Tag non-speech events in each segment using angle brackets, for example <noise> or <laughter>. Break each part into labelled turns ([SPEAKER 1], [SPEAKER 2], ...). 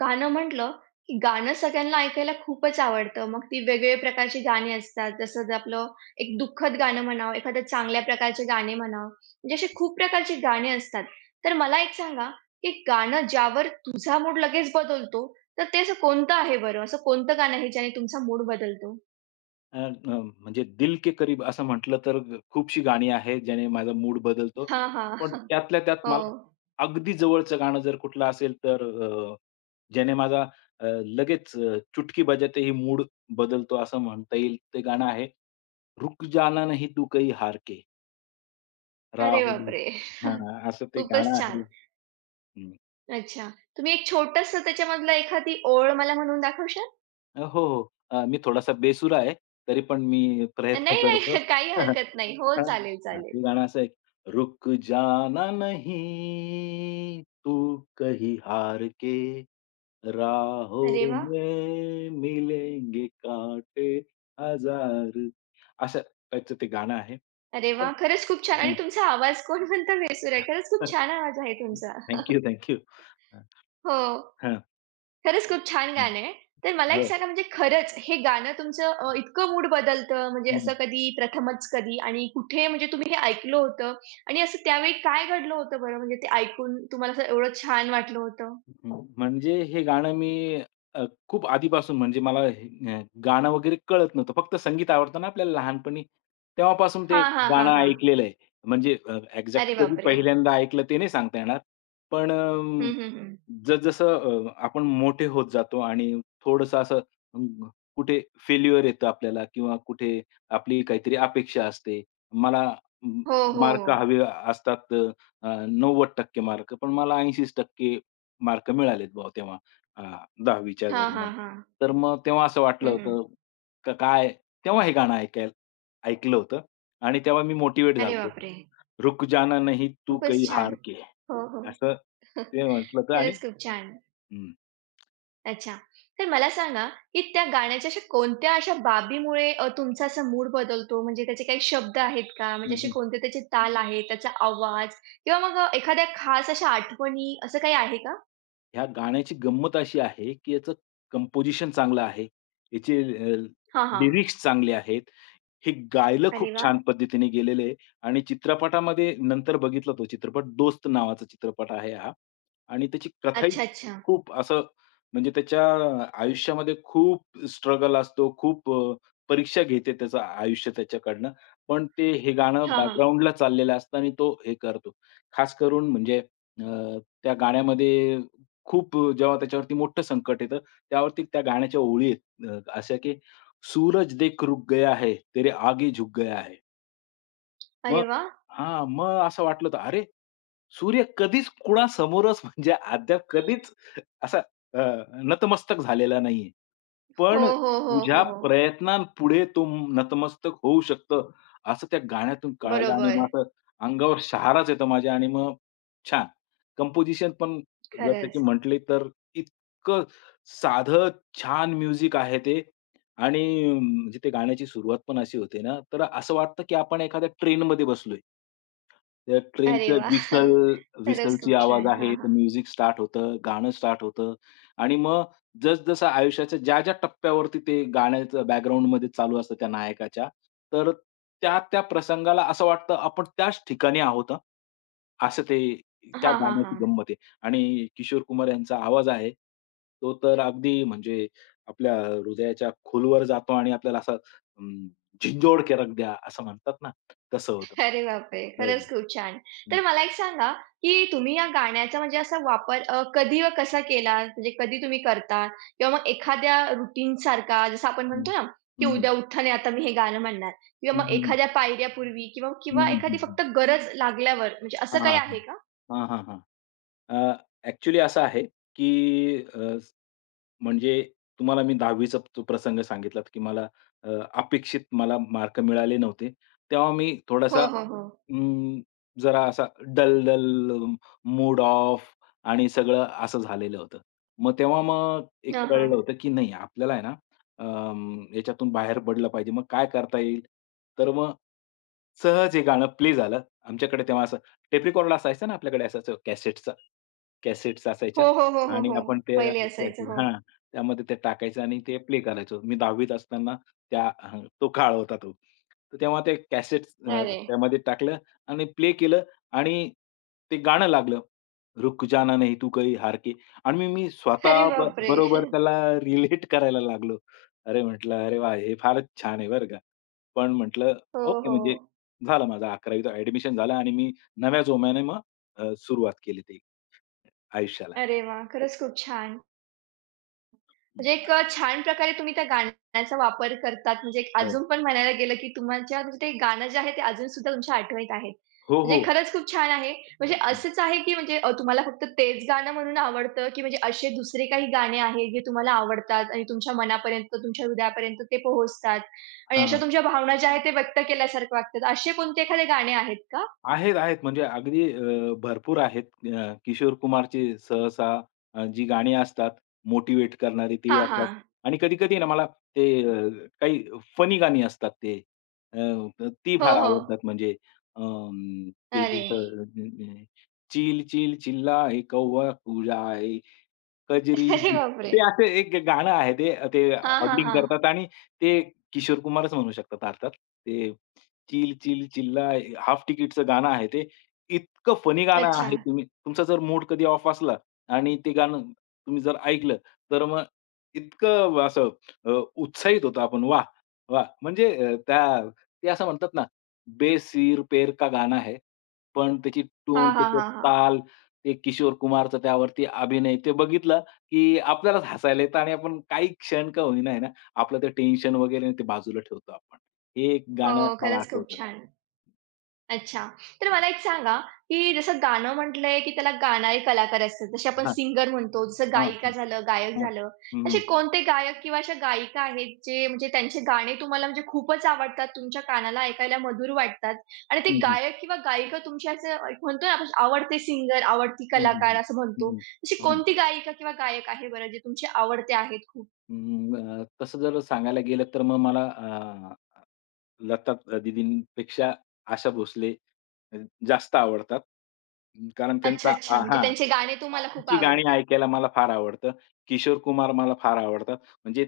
[SPEAKER 1] गाणं म्हटलं, की गाणं सगळ्यांना ऐकायला खूपच आवडतं. मग ती वेगवेगळ्या प्रकारची गाणी असतात. जसं ते आपलं एक दुःखद गाणं म्हणावं, एखादं चांगल्या प्रकारचे गाणे म्हणावं, म्हणजे असे खूप प्रकारची गाणी असतात. तर मला एक सांगा, की गाणं ज्यावर तुझा मूड लगेच बदलतो, तर ते असं कोणतं आहे बरं? असं कोणतं गाणं आहे ज्याने तुमचा मूड बदलतो?
[SPEAKER 2] अ, अ, म्हणजे दिल के करीब असं म्हटलं तर खूपशी गाणी आहेत ज्याने माझा मूड बदलतो.
[SPEAKER 1] हां, हां.
[SPEAKER 2] पण त्यातल्या त्यात
[SPEAKER 1] हो.
[SPEAKER 2] मला अगदी जवळचं गाणं जर कुठलं असेल तर अ, ज्याने माझा लगेच चुटकी बजाते ही मूड बदलतो असं म्हणता येईल ते गाणं आहे. रुक जाना नहीं तू कहीं हार के,
[SPEAKER 1] अरे
[SPEAKER 2] राहुल.
[SPEAKER 1] बापरे! <laughs>
[SPEAKER 2] हां, असं ते
[SPEAKER 1] खूपच
[SPEAKER 2] गाणं
[SPEAKER 1] छान.
[SPEAKER 2] आहे. हं.
[SPEAKER 1] अच्छा. तुम्ही एक छोटंसं त्याच्यामधलं एखादी ओळ मला म्हणून दाखवशाल?
[SPEAKER 2] हो, हो. मी थोडासा बेसुरा आहे, तरी पण मी प्रयत्न
[SPEAKER 1] नाही, नाही.
[SPEAKER 2] करतो.
[SPEAKER 1] <laughs> काही
[SPEAKER 2] <laughs>
[SPEAKER 1] हरकत नाही. हो,
[SPEAKER 2] हां.
[SPEAKER 1] चालेल,
[SPEAKER 2] हां,
[SPEAKER 1] चालेल.
[SPEAKER 2] ते गाणं असं आहे, रुक जाना नहीं तू कहीं हार के,
[SPEAKER 1] अरे
[SPEAKER 2] राहों
[SPEAKER 1] वाह!
[SPEAKER 2] में मिलेंगे कांटे हजार. असं टाइपचं ते गाणं आहे.
[SPEAKER 1] अरे
[SPEAKER 2] पण
[SPEAKER 1] वाह! खरंच खूप छान आणि
[SPEAKER 2] हं.
[SPEAKER 1] तुमचा आवाज कोण म्हणतं बेसूर आहे. खरंच खूप छान आवाज आहे तुमचा.
[SPEAKER 2] Thank
[SPEAKER 1] <laughs>
[SPEAKER 2] you, thank you. <laughs>
[SPEAKER 1] हो,
[SPEAKER 2] हां,
[SPEAKER 1] खरंच खूप छान
[SPEAKER 2] हां.
[SPEAKER 1] गाणं आहे. तर मला एक
[SPEAKER 2] हो.
[SPEAKER 1] सांगा म्हणजे खरंच हे गाणं तुमचं इतकं मूड बदलतं म्हणजे
[SPEAKER 2] हं.
[SPEAKER 1] असं कधी प्रथमच कधी आणि कुठे म्हणजे तुम्ही हे ऐकलं होतं आणि असं त्यावेळी काय घडलं होतं बरं म्हणजे ते ऐकून तुम्हाला असं एवढं छान वाटलं होतं?
[SPEAKER 2] हं, म्हणजे हे गाणं मी अ, खूप आधीपासून म्हणजे मला हे गाणं वगैरे कळत नव्हतं. फक्त संगीत आवडतं ना आपल्याला लहानपणी, तेव्हापासून ते
[SPEAKER 1] हां, हां, हां,
[SPEAKER 2] गाणं
[SPEAKER 1] हां.
[SPEAKER 2] ऐकलेलं आहे. म्हणजे एक्झॅक्ट
[SPEAKER 1] अरे
[SPEAKER 2] कधी
[SPEAKER 1] बापरे!
[SPEAKER 2] पहिल्यांदा ऐकलं ते नाही सांगता येणार. पण
[SPEAKER 1] हं, हं, हं.
[SPEAKER 2] जसजसं आपण मोठे होत जातो आणि थोडंसं असं अ, कुठे फेल्युअर येतं आपल्याला किंवा कुठे आपली काहीतरी अपेक्षा असते. मला म
[SPEAKER 1] हो, हो.
[SPEAKER 2] मार्क हवे असतात 90% मार्क पण मला 80% मार्क मिळालेत बुवा तेव्हा अ, 10वीच्या
[SPEAKER 1] हां, हां,
[SPEAKER 2] दरम्यान.
[SPEAKER 1] हां.
[SPEAKER 2] तर मग तेव्हा असं वाटलं
[SPEAKER 1] हं, हं.
[SPEAKER 2] होतं, का काय तेव्हा हे गाणं ऐकलं होतं आणि तेव्हा मी मोटिव्हेट
[SPEAKER 1] अरे
[SPEAKER 2] झालो.
[SPEAKER 1] बापरे!
[SPEAKER 2] "रुक जाना नहीं तू
[SPEAKER 1] खूपच
[SPEAKER 2] कही हार
[SPEAKER 1] छान.
[SPEAKER 2] के."
[SPEAKER 1] हो, हो.
[SPEAKER 2] असं ते म्हटलं होतं आणि
[SPEAKER 1] खरंच खूप छान.
[SPEAKER 2] हं.
[SPEAKER 1] अच्छा. तर मला सांगा, की त्या गाण्याच्या अशा कोणत्या अशा बाबीमुळे तुमचा असा मूड बदलतो? म्हणजे त्याचे काही शब्द आहेत का? म्हणजे
[SPEAKER 2] हं,
[SPEAKER 1] असे
[SPEAKER 2] हं.
[SPEAKER 1] कोणते त्याचे ताल आहेत, त्याचा आवाज किंवा मग एखाद्या खास अशा आठवणी असं काही आहे का?
[SPEAKER 2] ह्या गाण्याची गंमत अशी आहे, की याचं कंपोझिशन चांगलं आहे. याचे
[SPEAKER 1] हां, हां.
[SPEAKER 2] लिरिक्स चांगले आहेत. हे गायलं खूप
[SPEAKER 1] अरे वाह!
[SPEAKER 2] छान पद्धतीने गेलेलं आहे आणि चित्रपटामध्ये नंतर बघितला तो चित्रपट. दोस्त नावाचा चित्रपट आहे हा आणि त्याची
[SPEAKER 1] अच्छा,
[SPEAKER 2] कथाही
[SPEAKER 1] अच्छा.
[SPEAKER 2] खूप असं म्हणजे त्याच्या आयुष्यामध्ये खूप स्ट्रगल असतो. खूप परीक्षा घेते त्याचं आयुष्य त्याच्याकडनं. पण ते हे गाणं
[SPEAKER 1] हां, हां.
[SPEAKER 2] बॅकग्राऊंडला चाललेलं असतं आणि तो हे करतो. खास करून म्हणजे त्या गाण्यामध्ये खूप जेव्हा त्याच्यावरती मोठं संकट येतं, त्यावरती त्या गाण्याच्या ओळी आहेत अशा की "सूरज देख रुक गया है, तेरे आगे झुक गया है."
[SPEAKER 1] अरे
[SPEAKER 2] मग
[SPEAKER 1] वाह!
[SPEAKER 2] हां, मग असं वाटलं होतं, "अरे! सूर्य कधीच कुणासमोरच म्हणजे अद्याप कधीच असा अ, नतमस्तक झालेला नाहीये.
[SPEAKER 1] हो,
[SPEAKER 2] पण
[SPEAKER 1] हो, हो,
[SPEAKER 2] तुझ्या
[SPEAKER 1] हो, हो.
[SPEAKER 2] प्रयत्नांपुढे तो नतमस्तक होऊ शकतं, असं त्या गाण्यातून कळालं आणि मग
[SPEAKER 1] बरोबर.
[SPEAKER 2] असं अंगावर शहाराच येतो माझ्या आणि मग छान. कंपोझिशन पण जर त्याची
[SPEAKER 1] खरंच.
[SPEAKER 2] म्हटली तर इतकं साधं छान म्युझिक आहे ते आणि म्हणजे ते गाण्याची सुरुवात पण अशी होते ना, तर असं वाटतं की आपण एखाद्या ट्रेनमध्ये बसलोय. त्या
[SPEAKER 1] अरे
[SPEAKER 2] ट्रेनचं
[SPEAKER 1] वाह! <laughs> खरंच खूप
[SPEAKER 2] व्हिसलची आवाज
[SPEAKER 1] छान. हां,
[SPEAKER 2] आहे, तर
[SPEAKER 1] हां.
[SPEAKER 2] म्युझिक स्टार्ट होतं, गाणं स्टार्ट होतं आणि मग जसं-जसं आयुष्याच्या ज्या-ज्या टप्प्यावरती ते गाण्याचं बॅकग्राऊंडमध्ये चालू असतं त्या नायकाच्या, तर त्या-त्या प्रसंगाला असं वाटतं आपण त्याच ठिकाणी आहोत हां. असं ते त्या
[SPEAKER 1] हां, हां,
[SPEAKER 2] गाण्याची
[SPEAKER 1] हां.
[SPEAKER 2] गंमत आहे आणि किशोर कुमार यांचा आवाज आहे, तो तर अगदी म्हणजे आपल्या हृदयाच्या खोलवर जातो आणि आपल्याला असा अं, "झिंजोड के रख दिया" असं म्हणतात ना, तसं होतं ते.
[SPEAKER 1] अरे बापरे!
[SPEAKER 2] हो.
[SPEAKER 1] खरंच खूप छान.
[SPEAKER 2] हं,
[SPEAKER 1] तर मला एक सांगा, की तुम्ही या गाण्याचा म्हणजे असा वापर कधी व कसा केला? म्हणजे कधी तुम्ही करता? किंवा मग एखाद्या रूटीनसारखा जसं आपण
[SPEAKER 2] हं.
[SPEAKER 1] म्हणतो ना, की
[SPEAKER 2] हं, हं.
[SPEAKER 1] उद्या उठताना आता मी हे गाणं म्हणणार किंवा
[SPEAKER 2] हं,
[SPEAKER 1] मग
[SPEAKER 2] हं, हं.
[SPEAKER 1] एखाद्या पायऱ्यापूर्वी किंवा
[SPEAKER 2] हं,
[SPEAKER 1] किंवा
[SPEAKER 2] हं,
[SPEAKER 1] एखादी
[SPEAKER 2] हं,
[SPEAKER 1] फक्त गरज लागल्यावर म्हणजे असं
[SPEAKER 2] हां,
[SPEAKER 1] काही
[SPEAKER 2] हां,
[SPEAKER 1] आहे का?
[SPEAKER 2] हां. हां, हां, हां. ॲक्चुअली असं आहे, की अ, म्हणजे तुम्हाला मी 10वी चा तो प्रसंग सांगितलात, की मला अ, अपेक्षित मला मार्क मिळाले नव्हते. तेव्हा मी थोडासा
[SPEAKER 1] हो, हो, हो.
[SPEAKER 2] अं, जरा असा डल-डल, मूड ऑफ आणि सगळं असं झालेलं होतं. मग तेव्हा मग एक
[SPEAKER 1] हां,
[SPEAKER 2] कळलं
[SPEAKER 1] हां.
[SPEAKER 2] होतं, की नाही आपल्याला आहे ना याच्यातून बाहेर पडलं पाहिजे. मग काय करता येईल? तर मग सहज हे गाणं प्ले झालं. आमच्याकडे तेव्हा असं टेप रेकॉर्ड ना आपल्याकडे असायचं कॅसेटचा. कॅसेट्स
[SPEAKER 1] हो,
[SPEAKER 2] असायच्या
[SPEAKER 1] हो, हो, हो,
[SPEAKER 2] आणि
[SPEAKER 1] हो.
[SPEAKER 2] आपण
[SPEAKER 1] पहिले असायचं. हो.
[SPEAKER 2] त्यामध्ये ते टाकायचं आणि ते प्ले करायचो. मी 10वीत असताना त्या हं, तो काळ होता तो. तर तेव्हा ते कॅसेट्स
[SPEAKER 1] अरे!
[SPEAKER 2] त्यामध्ये टाकलं आणि प्ले केलं आणि ते गाणं लागलं. रुक जाना नहीं तू कही हार के आणि मी मी स्वतः
[SPEAKER 1] अरे बापरे! <laughs>
[SPEAKER 2] बरोबर त्याला रिलेट करायला लागलो. अरे म्हटलं, "अरे वाह! हे फारच छान आहे बरं का." पण म्हटलं
[SPEAKER 1] हो,
[SPEAKER 2] ओके म्हणजे
[SPEAKER 1] हो.
[SPEAKER 2] झालं माझं 11वी चं झालं आणि मी नव्या जोमाने मग सुरुवात केली ती आयुष्याला.
[SPEAKER 1] अरे वाह! खरंच खूप छान. म्हणजे
[SPEAKER 2] हं.
[SPEAKER 1] एक छान प्रकारे तुम्ही त्या गाण्याचा वापर करतात. म्हणजे एक
[SPEAKER 2] हो.
[SPEAKER 1] अजून पण म्हणायला गेलं, की तुमच्या म्हणजे ते गाणं जे आहे ते अजूनसुद्धा तुमच्या आठवणीत आहे.
[SPEAKER 2] हो,
[SPEAKER 1] म्हणजे
[SPEAKER 2] हो.
[SPEAKER 1] खरंच खूप छान आहे. म्हणजे असंच आहे, की म्हणजे तुम्हाला फक्त तेच गाणं म्हणून आवडतं, की म्हणजे असे दुसरे काही गाणे आहेत जे तुम्हाला आवडतात आणि तुमच्या मनापर्यंत, तुमच्या हृदयापर्यंत ते पोहोचतात आणि अशा
[SPEAKER 2] हां.
[SPEAKER 1] तुमच्या भावना ज्या आहेत ते व्यक्त केल्यासारखं वाटतात. असे कोणते एखादे गाणे आहेत का?
[SPEAKER 2] आहेत, आहेत. म्हणजे अगदी भरपूर आहेत. किशोर कुमारची सहसा जी गाणी असतात मोटिव्हेट करणारी ती
[SPEAKER 1] हां, हो.
[SPEAKER 2] असतात
[SPEAKER 1] हां.
[SPEAKER 2] आणि कधी-कधी ना मला ते अ, काही फनी गाणी असतात ते. अ, ती
[SPEAKER 1] हो,
[SPEAKER 2] फार
[SPEAKER 1] हो.
[SPEAKER 2] आवडतात म्हणजे ते जे
[SPEAKER 1] अरे!
[SPEAKER 2] चिल, चिल्लाए कौवा कजरी
[SPEAKER 1] <laughs> अरे बापरे!
[SPEAKER 2] ते असं एक गाणं आहे ते ते
[SPEAKER 1] हां, हां,
[SPEAKER 2] ऑडिटिंग
[SPEAKER 1] हां.
[SPEAKER 2] करतात आणि ते किशोर कुमारच म्हणू शकतात अर्थात. ते चिल, चिल, चिल्ला हाफ तिकीटचं गाणं आहे ते. इतकं फनी गाणं
[SPEAKER 1] अच्छा.
[SPEAKER 2] आहे तुम्ही तुमचा जर मूड कधी ऑफ असला आणि ते गाणं तुम्ही जर ऐकलं तर मग इतकं असं उत्साहित होतो आपण वाह! वाह! म्हणजे अ, त्या ते असं म्हणतात ना, बेसिर पैर का गाणं आहे. पण त्याची
[SPEAKER 1] हां,
[SPEAKER 2] टोन,
[SPEAKER 1] हां,
[SPEAKER 2] त्याचा
[SPEAKER 1] हां, हां.
[SPEAKER 2] ताल, ते किशोर कुमारचं त्यावरती अभिनय ते बघितलं की आपल्यालाच हसायला येतं आणि आपण काही क्षण का होईना आहे ना, आपलं ते टेन्शन वगैरे ते बाजूला ठेवतो आपण. हे एक
[SPEAKER 1] हो,
[SPEAKER 2] गाणं मला
[SPEAKER 1] खरंच खूप
[SPEAKER 2] आठवतं.
[SPEAKER 1] छान. अच्छा, तर मला एक सांगा, की जसं गाणं म्हटलंय, की त्याला गाणारे कलाकार असतात. जसे आपण
[SPEAKER 2] हां,
[SPEAKER 1] सिंगर म्हणतो, जसं
[SPEAKER 2] हां,
[SPEAKER 1] गायिका
[SPEAKER 2] हं,
[SPEAKER 1] झालं, गायक
[SPEAKER 2] हां.
[SPEAKER 1] झालं.
[SPEAKER 2] हं,
[SPEAKER 1] असे
[SPEAKER 2] हं,
[SPEAKER 1] कोणते गायक किंवा अशा गायिका आहेत, जे म्हणजे त्यांचे गाणे तुम्हाला म्हणजे खूपच आवडतात, तुमच्या कानाला ऐकायला मधुर वाटतात आणि ते
[SPEAKER 2] हं,
[SPEAKER 1] गायक किंवा गायिका तुमची असं एक म्हणतो ना आपण आवडते सिंगर, आवडती
[SPEAKER 2] हं,
[SPEAKER 1] कलाकार
[SPEAKER 2] हं,
[SPEAKER 1] असं म्हणतो.
[SPEAKER 2] हं.
[SPEAKER 1] अशी
[SPEAKER 2] हं, हं,
[SPEAKER 1] कोणती गायिका किंवा गायक आहे बरं, जे तुमचे आवडते आहेत खूप?
[SPEAKER 2] हं. तसं जर सांगायला गेलं तर मग मला लता दीदींपेक्षा आशा भोसले अ, जास्त आवडतात. कारण
[SPEAKER 1] अच्छा,
[SPEAKER 2] त्यांचा
[SPEAKER 1] अच्छा.
[SPEAKER 2] हां,
[SPEAKER 1] म्हणजे
[SPEAKER 2] हां.
[SPEAKER 1] त्यांचे गाणे तुम्हाला खूप
[SPEAKER 2] तुमची गाणी
[SPEAKER 1] आवडतात.
[SPEAKER 2] ऐकायला मला फार आवडतं. किशोर कुमार मला फार आवडतात. म्हणजे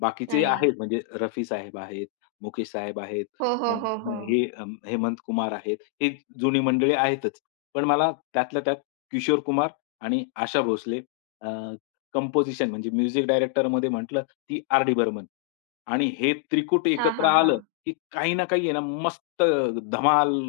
[SPEAKER 2] बाकीचे
[SPEAKER 1] अरे.
[SPEAKER 2] आहेत म्हणजे रफी साहेब आहेत, मुकेश साहेब आहेत,
[SPEAKER 1] हो,
[SPEAKER 2] अ,
[SPEAKER 1] हो, हो, हो.
[SPEAKER 2] हे अ, हेमंत कुमार आहेत. ही जुनी मंडळी आहेतच. पण मला त्यातल्या त्यात किशोर कुमार आणि आशा भोसले अ, कंपोझिशन म्हणजे म्युझिक डायरेक्टरमध्ये म्हटलं, ती आर.डी. बर्मन आणि हे त्रिकूट
[SPEAKER 1] हां,
[SPEAKER 2] एकत्र
[SPEAKER 1] हां,
[SPEAKER 2] आलं,
[SPEAKER 1] हां.
[SPEAKER 2] की काही ना काही आहे ना मस्त धमाल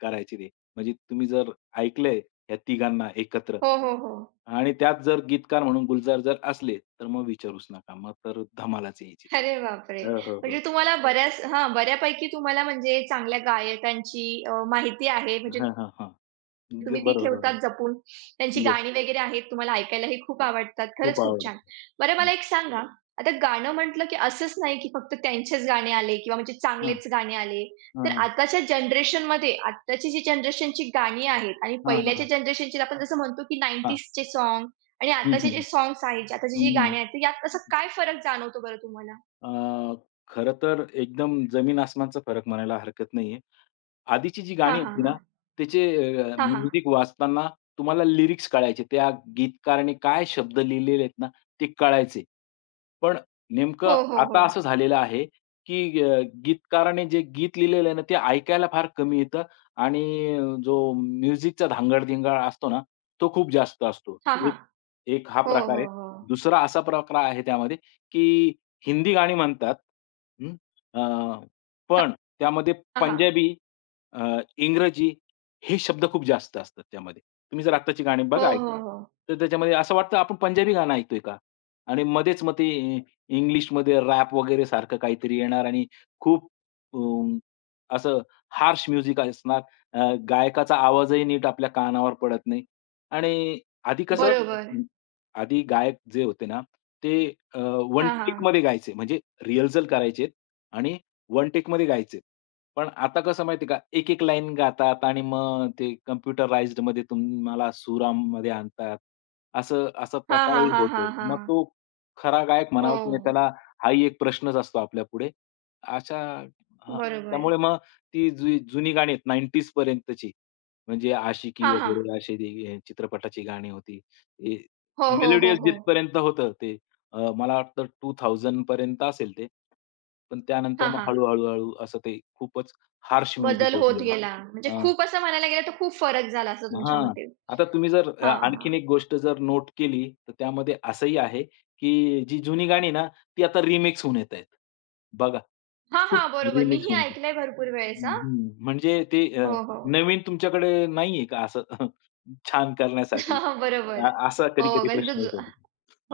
[SPEAKER 2] करायची ते. म्हणजे तुम्ही जर ऐकलंय या तिघांना एकत्र.
[SPEAKER 1] हो, हो, हो.
[SPEAKER 2] आणि त्यात जर गीतकार म्हणून गुलजार जर असले, तर मग विचारूच नका. मग तर धमालाच यायची.
[SPEAKER 1] अरे बापरे!
[SPEAKER 2] हो, हो, हो.
[SPEAKER 1] म्हणजे तुम्हाला बऱ्याच हां, बऱ्यापैकी तुम्हाला म्हणजे चांगल्या गायकांची माहिती आहे. म्हणजे
[SPEAKER 2] हां, हां, हां.
[SPEAKER 1] तुम्ही ती
[SPEAKER 2] बरोबर,
[SPEAKER 1] ठेवतात
[SPEAKER 2] बरोबर.
[SPEAKER 1] जपून. त्यांची
[SPEAKER 2] येस.
[SPEAKER 1] गाणी वगैरे आहेत, तुम्हाला ऐकायलाही खूप आवडतात.
[SPEAKER 2] खूप
[SPEAKER 1] खरंच खूप छान.
[SPEAKER 2] आवडतं.
[SPEAKER 1] बरं
[SPEAKER 2] हां.
[SPEAKER 1] मला एक सांगा, आता गाणं म्हटलं की असंच नाही की फक्त त्यांचेच गाणे आले किंवा म्हणजे
[SPEAKER 2] हां,
[SPEAKER 1] चांगलेच गाणे आले.
[SPEAKER 2] हां,
[SPEAKER 1] तर
[SPEAKER 2] हां,
[SPEAKER 1] आताच्या जनरेशनमध्ये आत्ताची जी जनरेशनची गाणी आहेत आणि
[SPEAKER 2] हां,
[SPEAKER 1] पहिल्याच्या
[SPEAKER 2] हां,
[SPEAKER 1] जनरेशनची आपण जसं म्हणतो की
[SPEAKER 2] हां.
[SPEAKER 1] 90sचे सॉन्ग आणि
[SPEAKER 2] हं,
[SPEAKER 1] आताचे
[SPEAKER 2] हं,
[SPEAKER 1] जे
[SPEAKER 2] हं.
[SPEAKER 1] सॉन्ग्स आहेत, जे आताची जी
[SPEAKER 2] हं,
[SPEAKER 1] गाणी आहेत, तर यात असा काय फरक जाणवतो बरं तुम्हाला?
[SPEAKER 2] खरं तर एकदम जमीन आसमानचा फरक म्हणायला हरकत नाहीये. आधीची जी
[SPEAKER 1] हां,
[SPEAKER 2] गाणी
[SPEAKER 1] हां,
[SPEAKER 2] होती ना,
[SPEAKER 1] हां.
[SPEAKER 2] त्याचे
[SPEAKER 1] हां, हां.
[SPEAKER 2] म्युझिक वाचताना तुम्हाला लिरिक्स कळायचे. त्या गीतकाराने काय शब्द लिहिलेले आहेत ना, ते कळायचे. पण
[SPEAKER 1] हो,
[SPEAKER 2] नेमकं
[SPEAKER 1] हो, हो.
[SPEAKER 2] आता असं झालेलं आहे, की गीतकाराने जे गीत लिहिलेलं आहे ना, ते ऐकायला फार कमी येतं आणि जो म्युझिकचा धांगड-धिंगाणा असतो ना, तो खूप जास्त असतो.
[SPEAKER 1] हां, हां.
[SPEAKER 2] एक एक हा
[SPEAKER 1] हो,
[SPEAKER 2] प्रकार
[SPEAKER 1] हो,
[SPEAKER 2] आहे.
[SPEAKER 1] हो.
[SPEAKER 2] दुसरा असा प्रकार आहे त्यामध्ये, की हिंदी गाणी म्हणतात. हं, अ, पण त्यामध्ये
[SPEAKER 1] हां, हां.
[SPEAKER 2] पंजाबी, अ, इंग्रजी हे शब्द खूप जास्त असतात त्यामध्ये. तुम्ही जर आत्ताची गाणी
[SPEAKER 1] हो,
[SPEAKER 2] बघा
[SPEAKER 1] हो,
[SPEAKER 2] ऐकून,
[SPEAKER 1] हो.
[SPEAKER 2] तर त्याच्यामध्ये असं वाटतं आपण पंजाबी गाणं ऐकतोय का? आणि मध्येच मग ते इ इंग्लिशमध्ये रॅप वगैरे सारखं काहीतरी येणार आणि खूप अ, असं हार्श म्युझिक असणार. अ, गायकाचा आवाजही नीट आपल्या कानावर पडत नाही आणि आधी कसं
[SPEAKER 1] बरोबर.
[SPEAKER 2] आधी गायक जे होते ना, ते वन
[SPEAKER 1] हां, हां.
[SPEAKER 2] टेकमध्ये गायचे. म्हणजे रिहर्सल करायचे आणि वन टेकमध्ये गायचे. पण आता कसं माहिती का, एक-एक लाईन गातात आणि मग ते कॉम्प्युटराइज्डमध्ये तुम्हाला सुरामध्ये आणतात. असं असा
[SPEAKER 1] हां, हां,
[SPEAKER 2] प्रकारही
[SPEAKER 1] हां,
[SPEAKER 2] होतो.
[SPEAKER 1] हां,
[SPEAKER 2] मग
[SPEAKER 1] हां.
[SPEAKER 2] तो खरा गायक
[SPEAKER 1] हो,
[SPEAKER 2] म्हणावा की नाही त्याला हाही एक प्रश्नच असतो आपल्यापुढे. अशा हां,
[SPEAKER 1] बरोबर.
[SPEAKER 2] त्यामुळे मग ती जी जुनी गाणी आहेत 90s पर्यंतची म्हणजे आशिकी
[SPEAKER 1] हां, हां.
[SPEAKER 2] वगैरे असे जे हे चित्रपटाची गाणी होती. हे
[SPEAKER 1] हो, हो, हो,
[SPEAKER 2] मेलोडियस
[SPEAKER 1] हो.
[SPEAKER 2] जिथपर्यंत होतं ते मला वाटतं 2000 पर्यंत असेल ते. पण त्यानंतर
[SPEAKER 1] हां,
[SPEAKER 2] मग
[SPEAKER 1] हां.
[SPEAKER 2] हळू असं ते खूपच हार्श म्युझिक
[SPEAKER 1] बदल
[SPEAKER 2] होत
[SPEAKER 1] होत
[SPEAKER 2] गेलं.
[SPEAKER 1] गेला. म्हणजे खूप असं म्हणायला गेलं तर खूप फरक झाला असं तुमच्या
[SPEAKER 2] हां.
[SPEAKER 1] मते.
[SPEAKER 2] आता तुम्ही जर
[SPEAKER 1] हां, हां.
[SPEAKER 2] आणखीन एक गोष्ट जर नोट केली, तर त्यामध्ये असंही आहे, की जी जुनी गाणी ना, ती आता रिमिक्स होऊन येतायत. बघा,
[SPEAKER 1] हां, हां,
[SPEAKER 2] खूप
[SPEAKER 1] बरोबर.
[SPEAKER 2] रिमिक्स
[SPEAKER 1] मीही
[SPEAKER 2] होऊन येतात.
[SPEAKER 1] ऐकलंय भरपूर वेळेस
[SPEAKER 2] हं,
[SPEAKER 1] हां.
[SPEAKER 2] हं. म्हणजे
[SPEAKER 1] हो, हो.
[SPEAKER 2] नवीन तुमच्याकडे नाहीये का असं <laughs> छान करण्यासाठी?
[SPEAKER 1] <laughs> बरोबर.
[SPEAKER 2] असा
[SPEAKER 1] हो, <unintelligible>
[SPEAKER 2] कधी-कधी प्रश्न येतो.
[SPEAKER 1] हो,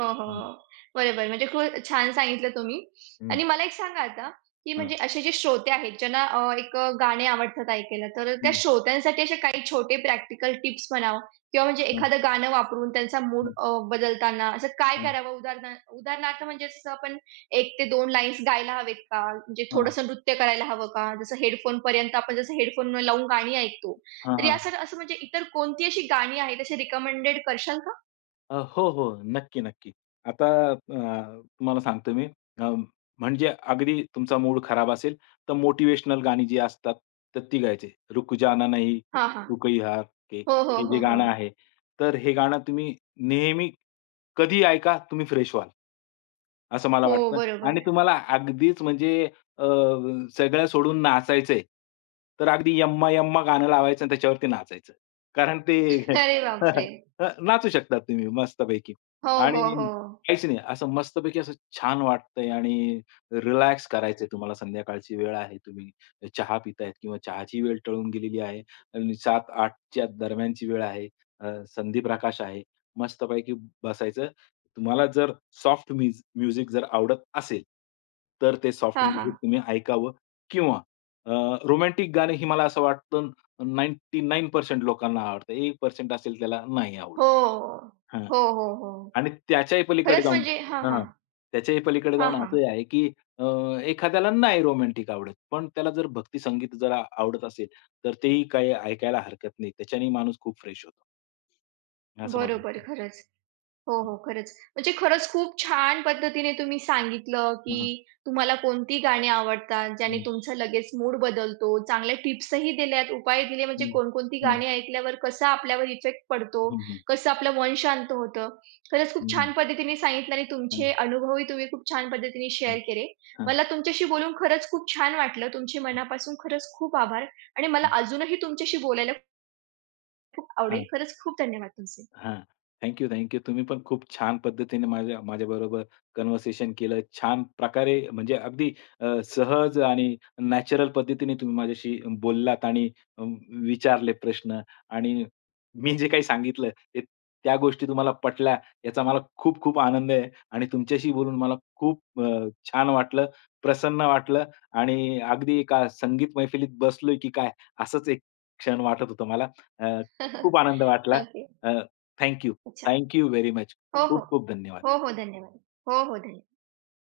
[SPEAKER 1] हो,
[SPEAKER 2] हं,
[SPEAKER 1] हो. बरोबर. म्हणजे खूप छान सांगितलं तुम्ही.
[SPEAKER 2] हं,
[SPEAKER 1] आणि मला एक सांगा आता, की
[SPEAKER 2] हां,
[SPEAKER 1] म्हणजे असे जे श्रोते आहेत, ज्यांना एक गाणे आवडतात ऐकायला, तर त्या
[SPEAKER 2] हं,
[SPEAKER 1] श्रोत्यांसाठी असे काही छोटे प्रॅक्टिकल टिप्स म्हणावं किंवा म्हणजे
[SPEAKER 2] हं,
[SPEAKER 1] एखादं गाणं वापरून त्यांचा मूड
[SPEAKER 2] हं,
[SPEAKER 1] बदलताना असं काय
[SPEAKER 2] हं,
[SPEAKER 1] करावं? उदाहरणार्थ म्हणजे जसं आपण 1 ते 2 लाईन्स गायला हवेत का? म्हणजे
[SPEAKER 2] हां,
[SPEAKER 1] थोडंसं नृत्य करायला हवं का? जसं हेडफोनपर्यंत आपण जसं हेडफोन लावून गाणी ऐकतो,
[SPEAKER 2] हां,
[SPEAKER 1] तर
[SPEAKER 2] हां.
[SPEAKER 1] यासाठी असं म्हणजे इतर कोणती अशी गाणी आहेत, अशी रिकमेंडेड करशाल का?
[SPEAKER 2] हो, हो. नक्की, नक्की. आता तुम्हाला सांगतो मी अ, म्हणजे अगदी तुमचा मूड खराब असेल, तर मोटिव्हेशनल गाणी जी असतात, तर ती गायचे. "रुक जाना नहीं,
[SPEAKER 1] हां, हां.
[SPEAKER 2] तू कही हार के."
[SPEAKER 1] हो, हो,
[SPEAKER 2] हे जे
[SPEAKER 1] हो, हो.
[SPEAKER 2] गाणं आहे, तर हे गाणं तुम्ही नेहमी कधीही ऐका, तुम्ही फ्रेश व्हाल. असं मला
[SPEAKER 1] हो,
[SPEAKER 2] वाटतं आणि
[SPEAKER 1] बरोबर.
[SPEAKER 2] तुम्हाला अगदीच म्हणजे अ, सगळं सोडून नाचायचंय, तर अगदी यम्मा, यम्मा गाणं लावायचं आणि त्याच्यावरती नाचायचं. कारण ते
[SPEAKER 1] अरे बापरे!
[SPEAKER 2] <laughs> नाचू शकता तुम्ही मस्तपैकी
[SPEAKER 1] हो, हो,
[SPEAKER 2] आणि
[SPEAKER 1] हो.
[SPEAKER 2] काहीच नाही. असं मस्तपैकी असं छान वाटतंय आणि रिलॅक्स करायचंय तुम्हाला संध्याकाळची वेळ आहे. तुम्ही चहा पितायत किंवा चहाची वेळ टळून गेलेली आहे. आणि 7:00-8:00 दरम्यानची वेळ आहे. अ, संधीप्रकाश आहे. मस्तपैकी बसायचं. तुम्हाला जर सॉफ्ट म्युज म्युझिक जर आवडत असेल, तर ते सॉफ्ट
[SPEAKER 1] हां, हां.
[SPEAKER 2] म्युझिक तुम्ही ऐकावं किंवा रोमॅन्टिक गाणी ही मला असं वाटतं 99% लोकांना आवडतं. 1% असेल त्याला नाही आवडत.
[SPEAKER 1] हो.
[SPEAKER 2] हां.
[SPEAKER 1] हो, हो, हो.
[SPEAKER 2] आणि त्याच्याही पलीकडे
[SPEAKER 1] खरंच
[SPEAKER 2] जाऊन
[SPEAKER 1] म्हणजे हां,
[SPEAKER 2] हां.
[SPEAKER 1] हां.
[SPEAKER 2] त्याच्याही पलीकडे
[SPEAKER 1] हां,
[SPEAKER 2] जाऊन
[SPEAKER 1] हां.
[SPEAKER 2] असंही आहे, की अ, एखाद्याला नाही रोमॅन्टिक आवडत. पण त्याला जर भक्ती संगीत जर आवडत असेल, तर तेही काही ऐकायला हरकत नाही. त्याच्याने माणूस खूप फ्रेश होतो. असं मला
[SPEAKER 1] बरोबर,
[SPEAKER 2] वाटतं.
[SPEAKER 1] खरंच. हो, हो. खरंच. म्हणजे खरंच खूप छान पद्धतीने तुम्ही सांगितलं,
[SPEAKER 2] हं, हं,
[SPEAKER 1] की तुम्हाला कोणती गाणी आवडतात, ज्याने
[SPEAKER 2] हं,
[SPEAKER 1] तुमचा लगेच मूड बदलतो. चांगल्या टिप्सही दिल्यात, उपाय दिले, म्हणजे
[SPEAKER 2] हं,
[SPEAKER 1] कोणकोणती
[SPEAKER 2] हं,
[SPEAKER 1] गाणी ऐकल्यावर कसा आपल्यावर इफेक्ट पडतो,
[SPEAKER 2] हं, हं, हं,
[SPEAKER 1] कसं आपलं मन शांत होतं. खरंच खूप
[SPEAKER 2] हं,
[SPEAKER 1] छान पद्धतीने सांगितलं आणि
[SPEAKER 2] हं,
[SPEAKER 1] तुमचे अनुभवही तुम्ही खूप छान पद्धतीने
[SPEAKER 2] हं,
[SPEAKER 1] शेअर केले.
[SPEAKER 2] हं,
[SPEAKER 1] मला तुमच्याशी बोलून खरंच खूप छान वाटलं. तुमचे
[SPEAKER 2] हं,
[SPEAKER 1] मनापासून खरंच खूप आभार आणि मला अजूनही तुमच्याशी बोलायला खूप आवडेल.
[SPEAKER 2] हं.
[SPEAKER 1] खरंच खूप धन्यवाद तुमचे.
[SPEAKER 2] हां. थँक यू, तुम्ही पण खूप छान पद्धतीने माझ्याबरोबर कन्व्हर्सेशन केलं. छान प्रकारे म्हणजे अगदी अ, सहज आणि नॅचरल पद्धतीने तुम्ही माझ्याशी बोललात आणि अ, विचारले प्रश्न आणि मी जे काही सांगितलं ते त्या गोष्टी तुम्हाला पटल्या याचा मला खूप खूप आनंद आहे आणि तुमच्याशी बोलून मला खूप छान वाटलं, प्रसन्न वाटलं आणि अगदी एका संगीत मैफिलीत बसलोय की काय असंच एक क्षण वाटत होतं मला. अ, खूप आनंद
[SPEAKER 1] <laughs>
[SPEAKER 2] वाटला.
[SPEAKER 1] ओके.
[SPEAKER 2] अ थँक यू.
[SPEAKER 1] अच्छा.
[SPEAKER 2] Thank you very much.
[SPEAKER 1] हो, हो.
[SPEAKER 2] खूप खूप धन्यवाद.
[SPEAKER 1] हो, हो. धन्यवाद. हो, हो. धन्यवाद.